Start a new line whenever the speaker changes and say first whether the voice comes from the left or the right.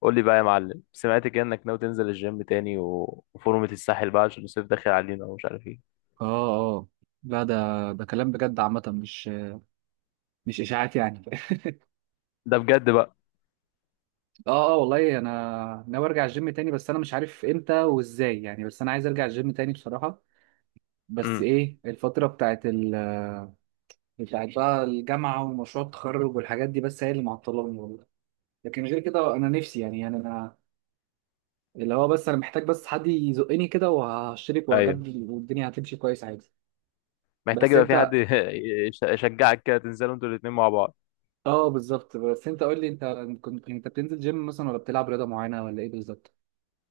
left: قول لي بقى يا معلم، سمعت كده انك ناوي تنزل الجيم تاني و... وفورمة الساحل بقى عشان الصيف داخل علينا ومش عارف ايه.
right: اه اه لا ده ده كلام بجد عامة مش اشاعات يعني.
left: ده بجد بقى.
right: اه اه، والله انا ناوي ارجع الجيم تاني، بس انا مش عارف امتى وازاي يعني، بس انا عايز ارجع الجيم تاني بصراحة. بس
left: امم.
right: ايه الفترة بتاعت بقى الجامعة ومشروع التخرج والحاجات دي، بس هي اللي معطلاني والله. لكن غير كده انا نفسي يعني انا محتاج بس حد يزقني كده وهشترك
left: ايوه.
right: وهجدد والدنيا هتمشي كويس عادي.
left: محتاج
right: بس
left: يبقى في حد
right: انت،
left: يشجعك كده، تنزلوا انتوا الاتنين مع بعض.
right: اه بالظبط. بس انت قول لي انت، كنت انت بتنزل جيم مثلا ولا بتلعب رياضة معينة ولا ايه بالظبط؟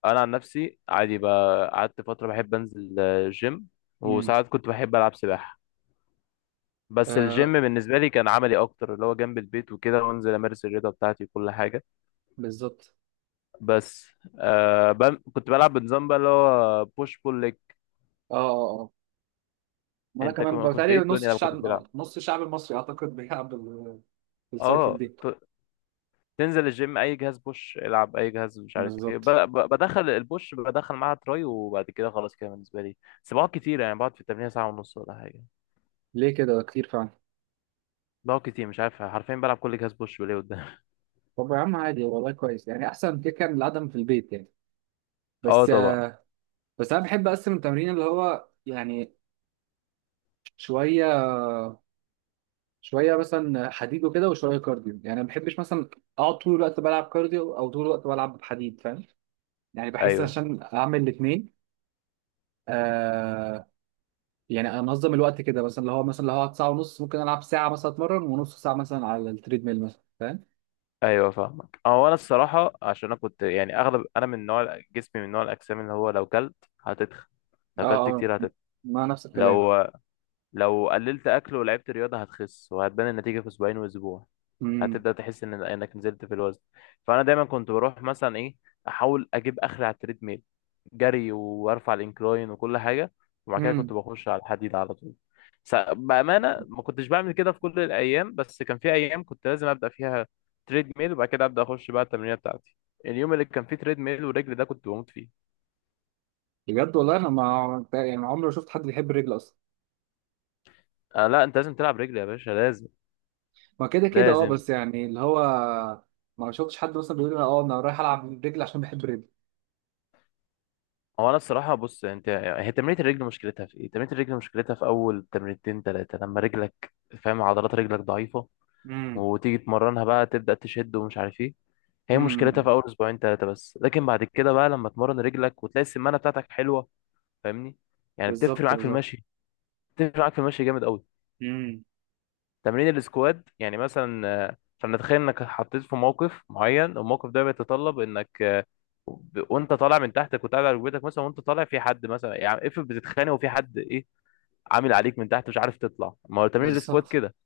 left: انا عن نفسي عادي بقى، قعدت فترة بحب انزل جيم.
right: امم
left: وساعات كنت بحب العب سباحة. بس الجيم
right: آه،
left: بالنسبة لي كان عملي اكتر، اللي هو جنب البيت وكده، وانزل امارس الرياضة بتاعتي وكل حاجة.
right: بالظبط.
left: بس كنت بلعب بنظام بقى، اللي هو بوش بول ليج.
right: اه اه اه، ما انا
left: انت
right: كمان
left: كنت
right: بتهيألي
left: ايه
right: نص
left: الدنيا لما كنت
right: الشعب، آه،
left: بتلعب؟
right: نص الشعب المصري اعتقد بيلعب بالسايكل
left: اه،
right: دي.
left: تنزل الجيم، اي جهاز بوش العب، اي جهاز مش عارف ايه،
right: بالظبط.
left: بدخل البوش، بدخل معاها تراي، وبعد كده خلاص كده بالنسبه لي. بس بقعد كتير يعني، بقعد في التمرين ساعه ونص ولا حاجه.
right: ليه كده كتير فعلا؟
left: بقعد كتير مش عارف، حرفيا بلعب كل جهاز، بوش وليه قدام.
right: طب يا عم عادي والله، كويس يعني، احسن كده كان العدم في البيت يعني.
left: اه،
right: بس
left: طبعا.
right: آه، بس انا بحب اقسم التمرين، اللي هو يعني، شويه شويه مثلا حديد وكده وشويه كارديو، يعني ما بحبش مثلا اقعد طول الوقت بلعب كارديو او طول الوقت بلعب حديد، فاهم يعني؟ بحس
left: ايوه،
right: عشان اعمل الاثنين يعني، انظم الوقت كده، مثلا اللي هو أقعد ساعه ونص، ممكن العب ساعه مثلا اتمرن، ونص ساعه مثلا على التريد ميل مثلا، فاهم؟
left: ايوه، فاهمك، هو انا الصراحه، عشان انا كنت يعني اغلب، انا من نوع جسمي، من نوع الاجسام اللي هو لو كلت هتتخن.
right: اه
left: لو كلت
right: اه،
left: كتير هتتخن.
right: ما نفس الكلام.
left: لو لو قللت اكل ولعبت رياضه، هتخس وهتبان النتيجه في اسبوعين واسبوع.
right: امم
left: هتبدا تحس ان انك نزلت في الوزن. فانا دايما كنت بروح مثلا ايه، احاول اجيب اخر على التريد ميل، جري وارفع الانكلاين وكل حاجه. وبعد كده كنت
right: امم
left: بخش على الحديد على طول. بامانه، ما كنتش بعمل كده في كل الايام، بس كان في ايام كنت لازم ابدا فيها تريد ميل، وبعد كده ابدا اخش بقى التمرينه بتاعتي. اليوم اللي كان فيه تريد ميل ورجل ده كنت بموت فيه.
right: بجد والله، انا ما يعني عمري ما شفت حد بيحب الرجل اصلا.
left: آه لا، انت لازم تلعب رجل يا باشا، لازم.
right: ما كده كده اه،
left: لازم.
right: بس يعني اللي هو ما شفتش حد مثلا بيقول لي اه انا رايح العب رجل عشان بحب الرجل.
left: هو انا الصراحه، بص انت، هي تمرينه الرجل مشكلتها في ايه؟ تمرينه الرجل مشكلتها في اول تمرينتين ثلاثه، لما رجلك فاهم؟ عضلات رجلك ضعيفه،
right: امم
left: وتيجي تمرنها بقى تبدا تشد ومش عارف ايه. هي مشكلتها
right: امم
left: في اول اسبوعين ثلاثه بس، لكن بعد كده بقى لما تمرن رجلك، وتلاقي السمانه بتاعتك حلوه. فاهمني؟ يعني بتفرق
right: بالظبط
left: معاك في
right: بالظبط.
left: المشي. بتفرق معاك في المشي جامد قوي.
right: امم
left: تمرين السكواد يعني مثلا، فلنتخيل انك حطيت في موقف معين، الموقف ده بيتطلب انك، وانت طالع من تحتك وتقعد على ركبتك مثلا، وانت طالع في حد مثلا، يعني افرض بتتخانق وفي حد ايه عامل عليك من تحت، مش عارف تطلع، ما هو تمرين السكوات
right: بالظبط
left: كده.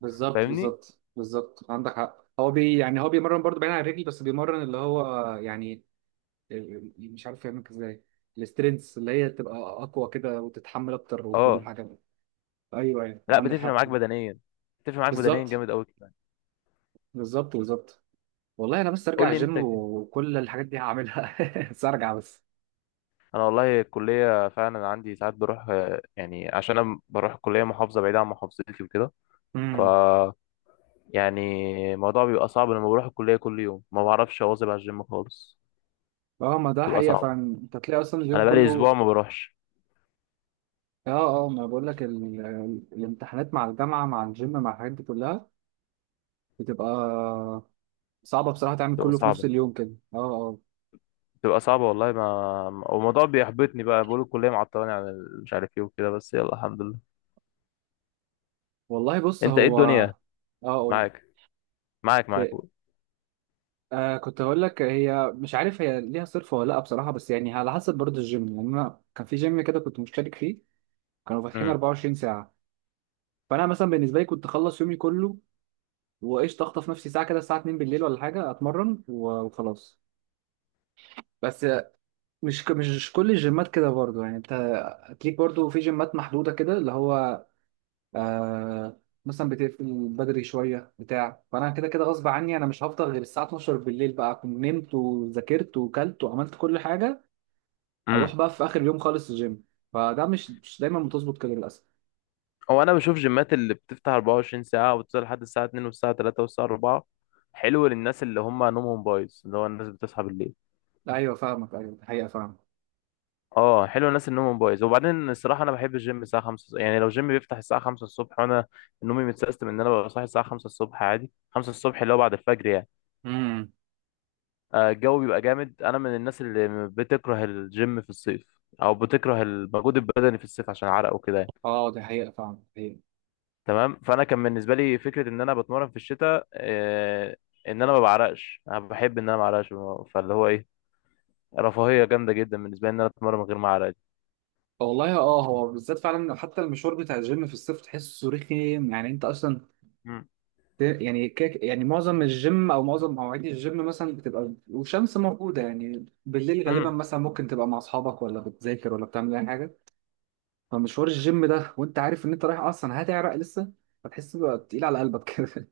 right: بالظبط
left: فاهمني؟
right: بالظبط بالظبط عندك حق. هو بي يعني، هو بيمرن برضه بعيد عن الرجل، بس بيمرن اللي هو يعني، يعني مش عارف يعملك ازاي، السترينث، اللي هي تبقى اقوى كده وتتحمل اكتر وكل
left: اه
right: الحاجات دي. ايوه ايوه،
left: لا،
right: عندك
left: بتفرق
right: حق.
left: معاك بدنيا. بتفرق معاك بدنيا
right: بالظبط
left: جامد قوي كمان.
right: بالظبط. والله انا بس ارجع
left: قول لي انت
right: الجيم
left: كده.
right: وكل الحاجات دي هعملها. بس ارجع بس.
left: انا والله الكليه فعلا عندي ساعات بروح، يعني عشان انا بروح الكليه محافظه بعيده عن محافظتي وكده، ف،
right: امم
left: يعني، الموضوع بيبقى صعب، لما بروح الكليه كل يوم ما بعرفش اواظب على الجيم خالص.
right: اه، ما ده
left: بتبقى
right: حقيقه
left: صعبه.
right: فعلا. انت تلاقي اصلا اليوم
left: انا بقالي اسبوع
right: كله،
left: ما بروحش.
right: اه اه، ما بقول لك الامتحانات مع الجامعه مع الجيم مع الحاجات دي كلها، بتبقى صعبه بصراحه تعمل
left: بتبقى
right: كله في نفس
left: صعبه.
right: اليوم كده، اه اه.
left: بتبقى صعبه والله، ما والموضوع بيحبطني بقى، بقول الكليه معطلاني عن مش عارف ايه وكده، بس يلا الحمد لله.
right: والله بص
left: انت ايه
right: هو،
left: الدنيا؟
right: اه قول.
left: معاك، معاك، معاك، قول.
right: آه كنت هقول لك، هي مش عارف هي ليها صرف ولا لا بصراحه، بس يعني على حسب برضه الجيم يعني، انا كان في جيم كده كنت مشترك فيه كانوا فاتحين
left: امم.
right: 24 ساعه. فانا مثلا بالنسبه لي كنت اخلص يومي كله وايش اخطف نفسي ساعه كده الساعه 2 بالليل ولا حاجه اتمرن وخلاص. بس مش كل الجيمات كده برضه، يعني انت هتليك برضه في جيمات محدوده كده اللي هو آه مثلا بتقفل بدري شويه بتاع، فانا كده كده غصب عني انا مش هفضل غير الساعه 12 بالليل بقى، اكون نمت وذاكرت وكلت وعملت كل حاجه، اروح
left: امم.
right: بقى في اخر يوم خالص الجيم. فده مش دايما بتظبط كده للاسف.
left: هو انا بشوف جيمات اللي بتفتح 24 ساعه، وتفضل لحد الساعه 2 والساعه 3 والساعه 4. حلو للناس اللي هم نومهم بايظ، اللي هو الناس بتصحى بالليل.
right: لا ايوه، فاهمك ايوه، دي حقيقه فاهمك.
left: اه، حلو الناس اللي نومهم بايظ، وبعدين الصراحه انا بحب الجيم الساعه 5، يعني لو جيم بيفتح الساعه 5 الصبح، وانا نومي متسيستم ان انا ببقى صاحي الساعه 5 الصبح عادي، 5 الصبح اللي هو بعد الفجر يعني.
right: امم
left: الجو بيبقى جامد، انا من الناس اللي بتكره الجيم في الصيف، او بتكره المجهود البدني في الصيف عشان عرق وكده يعني.
right: اه دي حقيقه، فاهمك دي حقيقه.
left: تمام، فانا كان بالنسبه لي فكره ان انا بتمرن في الشتاء ان انا ما بعرقش، انا بحب ان انا ما اعرقش، فاللي هو ايه، رفاهيه جامده جدا بالنسبه لي ان انا اتمرن من غير ما اعرق.
right: والله اه، هو بالذات فعلا حتى المشوار بتاع الجيم في الصيف تحسه رخيم يعني، انت اصلا
left: مم.
right: يعني كيك يعني، معظم الجيم او معظم مواعيد الجيم مثلا بتبقى والشمس موجوده يعني، بالليل غالبا
left: مم.
right: مثلا ممكن تبقى مع اصحابك ولا بتذاكر ولا بتعمل اي حاجه، فمشوار الجيم ده وانت عارف ان انت رايح اصلا هتعرق لسه، فتحس بقى تقيل على قلبك كده.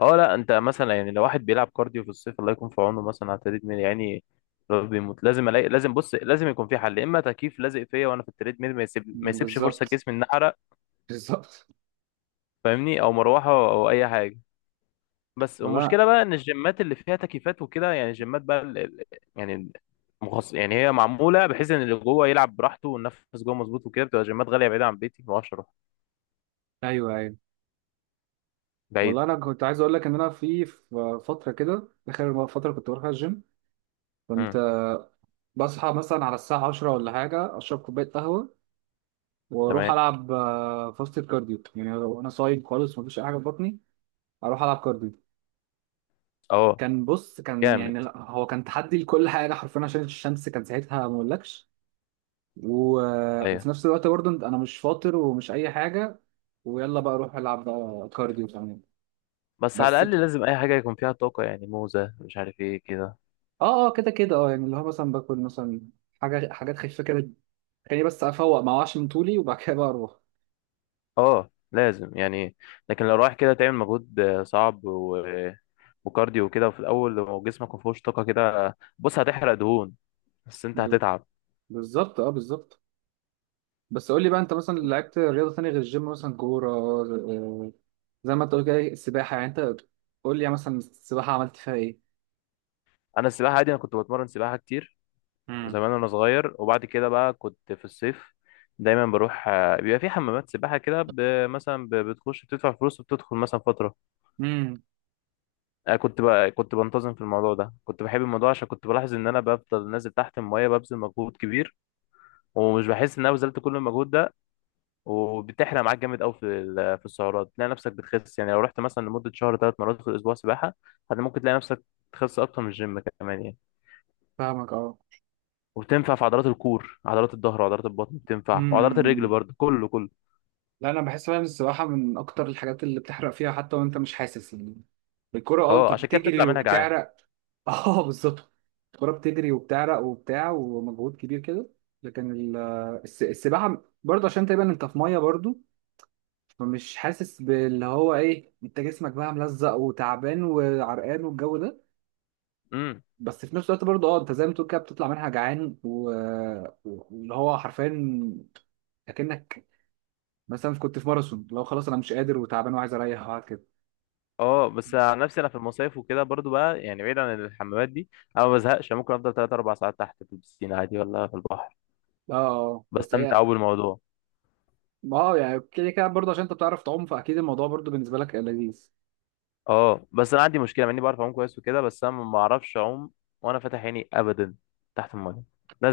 left: اه لا، انت مثلا يعني لو واحد بيلعب كارديو في الصيف الله يكون في عونه، مثلا على التريدميل يعني، لو بيموت لازم الاقي، لازم بص، لازم يكون في حل، يا اما تكييف لازق فيا وانا في التريدميل، ما يسيبش فرصه
right: بالظبط
left: جسمي ان احرق.
right: بالظبط.
left: فاهمني؟ او مروحه او اي حاجه. بس
right: والله
left: المشكله بقى ان الجيمات اللي فيها تكييفات وكده، يعني الجيمات بقى يعني مخصص، يعني هي معموله بحيث ان اللي جوه يلعب براحته والنفس جوه مظبوط وكده، بتبقى جيمات غاليه بعيده عن بيتي، ما اعرفش اروح
right: ايوه ايوه.
left: بعيد.
right: والله انا كنت عايز اقول لك ان انا في فتره كده اخر فتره كنت بروح الجيم، كنت
left: امم.
right: آه، بصحى مثلا على الساعه 10 ولا حاجه، اشرب كوبايه قهوه واروح
left: تمام.
right: العب آه، فاست كارديو، يعني لو انا صايم خالص مفيش اي حاجه في بطني، اروح العب كارديو.
left: اه.
right: كان بص كان يعني
left: جامد.
right: لا، هو كان تحدي لكل حاجه حرفيا عشان الشمس كان ساعتها ما اقولكش. و...
left: ايوه،
right: وفي نفس الوقت برضه انا مش فاطر ومش اي حاجه، ويلا بقى اروح العب بقى كارديو كمان.
left: بس على
right: بس
left: الاقل لازم اي حاجه يكون فيها طاقه، يعني موزه مش عارف ايه كده.
right: اه اه كده كده اه، يعني اللي هو مثلا باكل مثلا حاجات خفيفة كده، خليني بس افوق ما اوعش من طولي وبعد كده بقى اروح.
left: اه لازم يعني. لكن لو رايح كده تعمل مجهود صعب وكارديو وكده، وفي الاول لو جسمك ما فيهوش طاقه كده، بص هتحرق دهون، بس انت
right: ب-
left: هتتعب.
right: بالظبط اه بالظبط. بس قول لي بقى انت، مثلا لعبت رياضة تانية غير الجيم، مثلا كورة آه، زي ما انت قلت كده السباحة يعني، انت قول لي مثلا السباحة عملت فيها ايه؟
left: انا السباحه عادي، انا كنت بتمرن سباحه كتير
right: امم
left: زمان وانا صغير، وبعد كده بقى كنت في الصيف دايما بروح، بيبقى في حمامات سباحه كده، مثلا بتخش بتدفع فلوس وبتدخل مثلا فتره.
right: امم
left: كنت بنتظم في الموضوع ده، كنت بحب الموضوع، عشان كنت بلاحظ ان انا بفضل نازل تحت الميه ببذل مجهود كبير، ومش بحس ان انا بذلت كل المجهود ده. وبتحرق معاك جامد قوي في السعرات، تلاقي نفسك بتخس، يعني لو رحت مثلا لمده شهر ثلاث مرات في الاسبوع سباحه، ممكن تلاقي نفسك تخس اكتر من الجيم كمان يعني.
right: فاهمك اه.
left: وبتنفع في عضلات الكور، عضلات الظهر وعضلات البطن بتنفع، وعضلات الرجل
right: امم
left: برضه، كله كله.
right: لا انا بحس فعلا السباحه من اكتر الحاجات اللي بتحرق فيها حتى وانت مش حاسس يعني. الكوره اه، انت
left: اه، عشان كده بتطلع
right: بتجري
left: منها جعان.
right: وبتعرق. اه بالظبط، الكوره بتجري وبتعرق وبتاع ومجهود كبير كده، لكن السباحه برضه عشان تقريبا انت في ميه برضه، فمش حاسس باللي هو ايه، انت جسمك بقى ملزق وتعبان وعرقان والجو ده.
left: امم.
right: بس في نفس الوقت برضه اه انت زي ما تقول كده بتطلع منها جعان، واللي هو حرفيا اكنك مثلا كنت في ماراثون، لو خلاص انا مش قادر وتعبان وعايز اريح وقعد كده.
left: اه، بس عن نفسي انا في المصايف وكده برضو بقى يعني، بعيد عن الحمامات دي، انا ما بزهقش، ممكن افضل 3 4 ساعات تحت في البسين عادي، ولا في البحر.
right: اه اه، بس
left: بستمتع
right: هي
left: قوي بالموضوع.
right: ما هو يعني كده كده برضه، عشان انت بتعرف تعوم فاكيد الموضوع برضه بالنسبه لك لذيذ.
left: اه، بس انا عندي مشكله مع اني بعرف اعوم كويس وكده، بس انا ما اعرفش اعوم وانا فاتح عيني ابدا تحت الميه،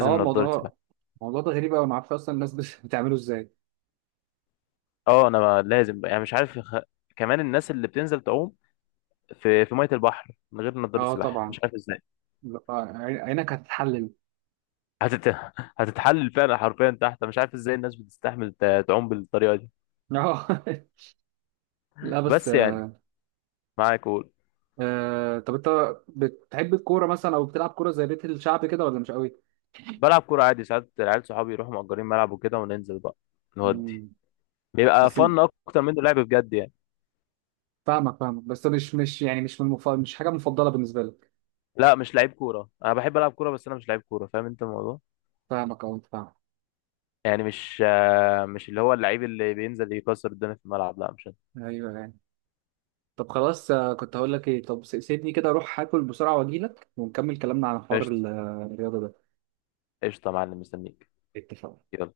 right: اه،
left: نضاره
right: الموضوع
left: سباحه.
right: الموضوع ده غريب قوي، ما اعرفش اصلا الناس بتعمله ازاي.
left: اه، انا ما- لازم يعني، مش عارف كمان الناس اللي بتنزل تعوم في ميه البحر من غير نضاره
right: اه
left: سباحه،
right: طبعا،
left: مش عارف ازاي.
right: لا، آه، عينك هتتحلل.
left: هتت... هتتحلل فعلا حرفيا تحت، أنا مش عارف ازاي الناس بتستحمل تعوم بالطريقه دي.
right: اه. لا بس
left: بس يعني، معاك قول.
right: آه، طب انت بتحب الكوره مثلا او بتلعب كوره زي بيت الشعب كده ولا مش قوي؟
left: بلعب كورة عادي، ساعات العيال صحابي يروحوا مأجرين ملعب وكده وننزل بقى نودي،
right: مم.
left: بيبقى
right: بس
left: فن أكتر منه لعب بجد يعني.
right: فاهمك فاهمك، بس مش يعني مش من مش حاجه مفضله بالنسبه لك.
left: لا، مش لعيب كورة، أنا بحب ألعب كورة بس أنا مش لعيب كورة، فاهم أنت الموضوع؟
right: فاهمك اه فاهمك.
left: يعني مش اللي هو اللعيب اللي بينزل يكسر الدنيا في الملعب، لا مش أنا.
right: ايوه يعني. طب خلاص آه، كنت هقول لك ايه، طب سيبني كده اروح هاكل بسرعة واجيلك ونكمل كلامنا عن حوار
left: قشطة.
right: الرياضة ده.
left: قشطة يا معلم، مستنيك.
right: اتفقنا.
left: يلا.